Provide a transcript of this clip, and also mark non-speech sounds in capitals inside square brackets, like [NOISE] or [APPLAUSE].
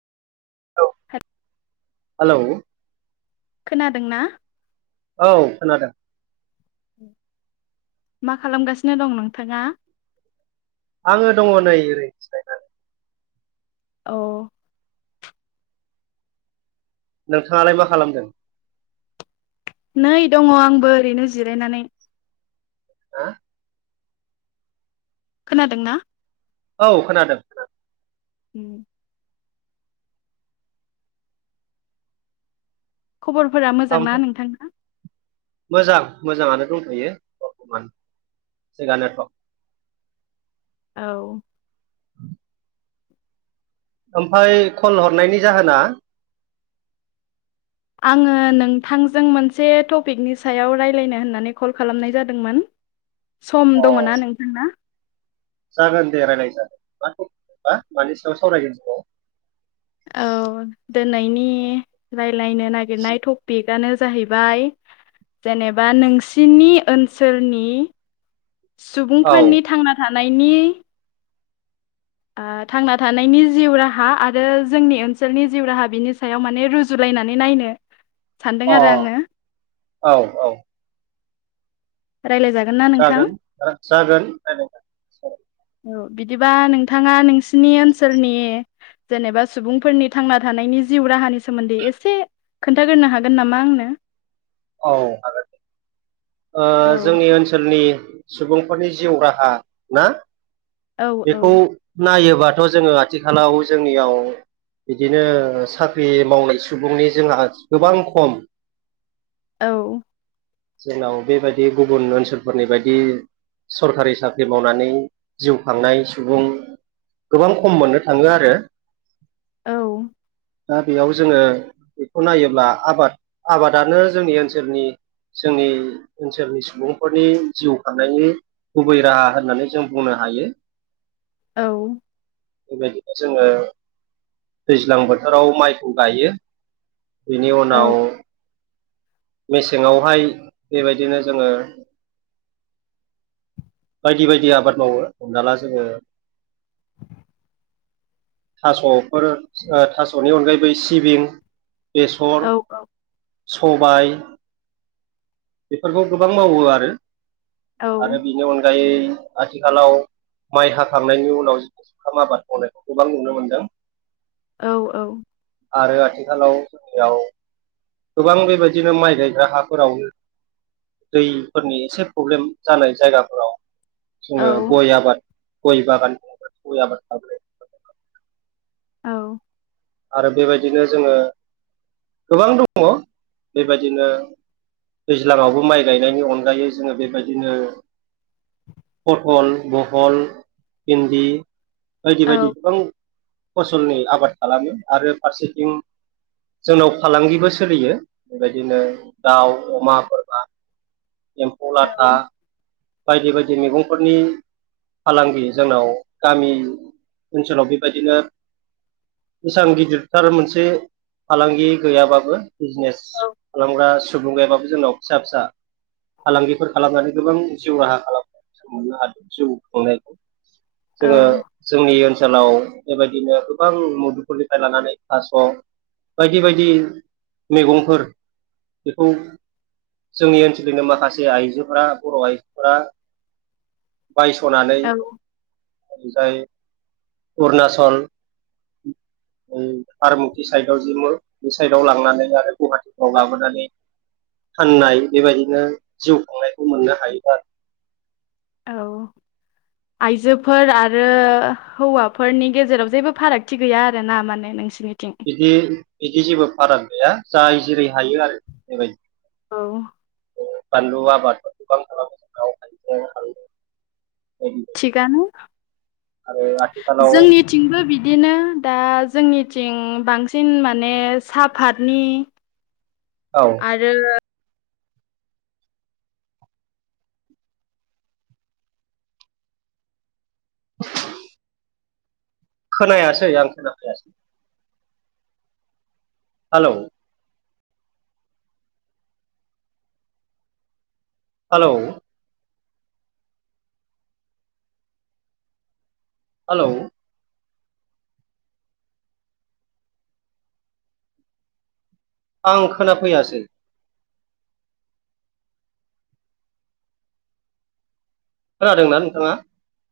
औ होद [UNINTELLIGIBLE] हेलौ। खोनादोंना? औ खोनादों। मा खालामगासिनो दं नोंथाङा आङो दङ नै ओरै जिरायनानै औ। नोंथाङालाय मा खालामदों। नै दङ आंबो ओरैनो जिरायनानै हा खोनादोंना? औ खोनादों खोनादों। उम। खबरफोरा मोजां ना ओमफ्राय नोंथांहा। मोजां मोजाङानो दंथ'यो बरथमान थिगानोथ' औ। [INAUDIBLE] ओमफाय कल हरनायनि जाहोना आङो नोंथांजों मोनसे टपिकनि सायाव रायज्लायनो होननानै कल खालामनाय जादोंमोन। सम अ दङ ना नोंथांना? जागोन दे रायज्लाय जागोन मा थफिकबा मानि सायाव सावरायगोन जोङो? औ दिोनैनि रायलायनो नागिरनाय टपिक आंनो जाहैबाय जेनेबा नोंसिनि ओनसोलनि औ सुबुंफोरनि थांना थानायनि थांना थानायनि जिउ राहा आरो जोंनि ओनसोलनि जिउ राहा बिनि सायाव माने रुजुलाय नायनानै नायनो सानदों अ आरो आङो औ औ। रायलायजागोन ना नोंथां जागोन जागोन। औ बिदिबा नोंथाङा नोंसिनि ओनसोलनि जेनेबा सुबुंफोरनि थांना थानायनि जिउ राहानि सोमोन्दै एसे खोन्थागोरनो हागोन नामा आंनो औ हागोन ओ औ जोंनि ओनसोलनि सुबुंफोरनि जिउ राहा ना औ औ बेखौ नायो। बाथ' जोङो आथिखालाव जोंनियाव बिदिनो साख्रि मावनाय सुबुंनि जोंहा गोबां खम औ। जोंनाव बेबायदि गुबुन ओनसोलफोरनि बायदि सरखारि साख्रि मावनानै जिउ खांनाय सुबुं गोबां खम मोननो थाङो आरो। औ दा बेयाव जोङो बेखौ नायोब्ला आबाद आबादानो जोंनि ओनसोलनि जोंनि ओनसोलनि सुबुंफोरनि जिउ खांनायनि गुबै राहा होननानै जों बुंनो हायो। औ बेबायदिनो जोङो दैज्लां बोथोराव माइखौ गायो। बिनि औ उनाव मेसेङावहाय बेबायदिनो जोङो बायदि बायदि आबाद मावो हमना ला जोङो थास'फोर थास'नि अनगायैबोै सिबिं बेसर औ सबाय बेफोरखौ गोबां मावो आरो आरो बेनि अनगायै आथिखालाव माइ हाखांनायनि उनाव जों जुखाम आबाद मावनायखौ गोबां नुनो मोनदों। औ औ आरो आथिखालाव जोंनियाव गोबां बेबायदिनो माइ गायग्रा हाफोरावनो दैफोरनि एसे प्रब्लेम जानाय जायगाफोराव जोङो औ गय आबाद गय बागाननि गय आबाद खालामाय औ आरो बेबायदिनो जोङो गोबां दङ बेबायदिनो दैज्लाङावबो माइ गायनायनि अनगायै जोङो बेबायदिनो फटल बहल भिनदि बायदि औ बायदि गोबां फसलनि आबाद खालामो आरो फारसेथिं जोंनाव फालांगिबो सोलियो बेबायदिनो दाउ अमा बोरमा एम्फौ लाथा बायदि बायदि मैगंफोरनि फालांगि जोंनाव गामि ओनसोलाव बेबायदिनो बेसां गिदिरथार मोनसे फालांगि गैयाबाबो। बिजनेस खालामग्रा सुबुं गायाबाबो जोंनाव फिसा फिसा फालांगिफोर खालामनानै। गोबां जिउ राहा खालामनायों मोननो हादों जिउ खुंनायखौ जोङो औ जोंनि ओनसो ओनसोलाव बेबायदिनो गोबां मुदुफुलनिफ्राय लानानै थास' बायदि बायदि मैगंफोर बेखौ जोंनि ओनस सोंनो माखासे आइजोफोरा बर' आइजोफोरा। बायस'नानै औ ओ जाय अरुनाचल। [INAUDIBLE] फार्म साइडआव जि मुल बे साइडआव लांनानै आरो गुवाहाटिफ्राव लाबोनानै फाननाय बेबायदिनो जिउ खुंनायखौ मोननो हायोबा आरो। औ। आइजोफोर आरो हौवाफोरनि गेजेराव जेबो फारागथि गैया आरोना माने नोंसिनि बिदि बिदि जेबो फाराग गैया जाय जेरै हायो आरो बेबायदि औ। बानलु आबाद गोबां खालाम थिगानो आरो आथिखालाव जोंनिथिंबो बिदिनो दा। जोंनिथिं बांसिन माने सा पाथनि औ आरो। [INAUDIBLE] खोनायासै आं खोनाफैयासै। हेलौ। हेलौ। हेलौ। आं खोनाफैयासै। खोनादोंना नोंथाङा?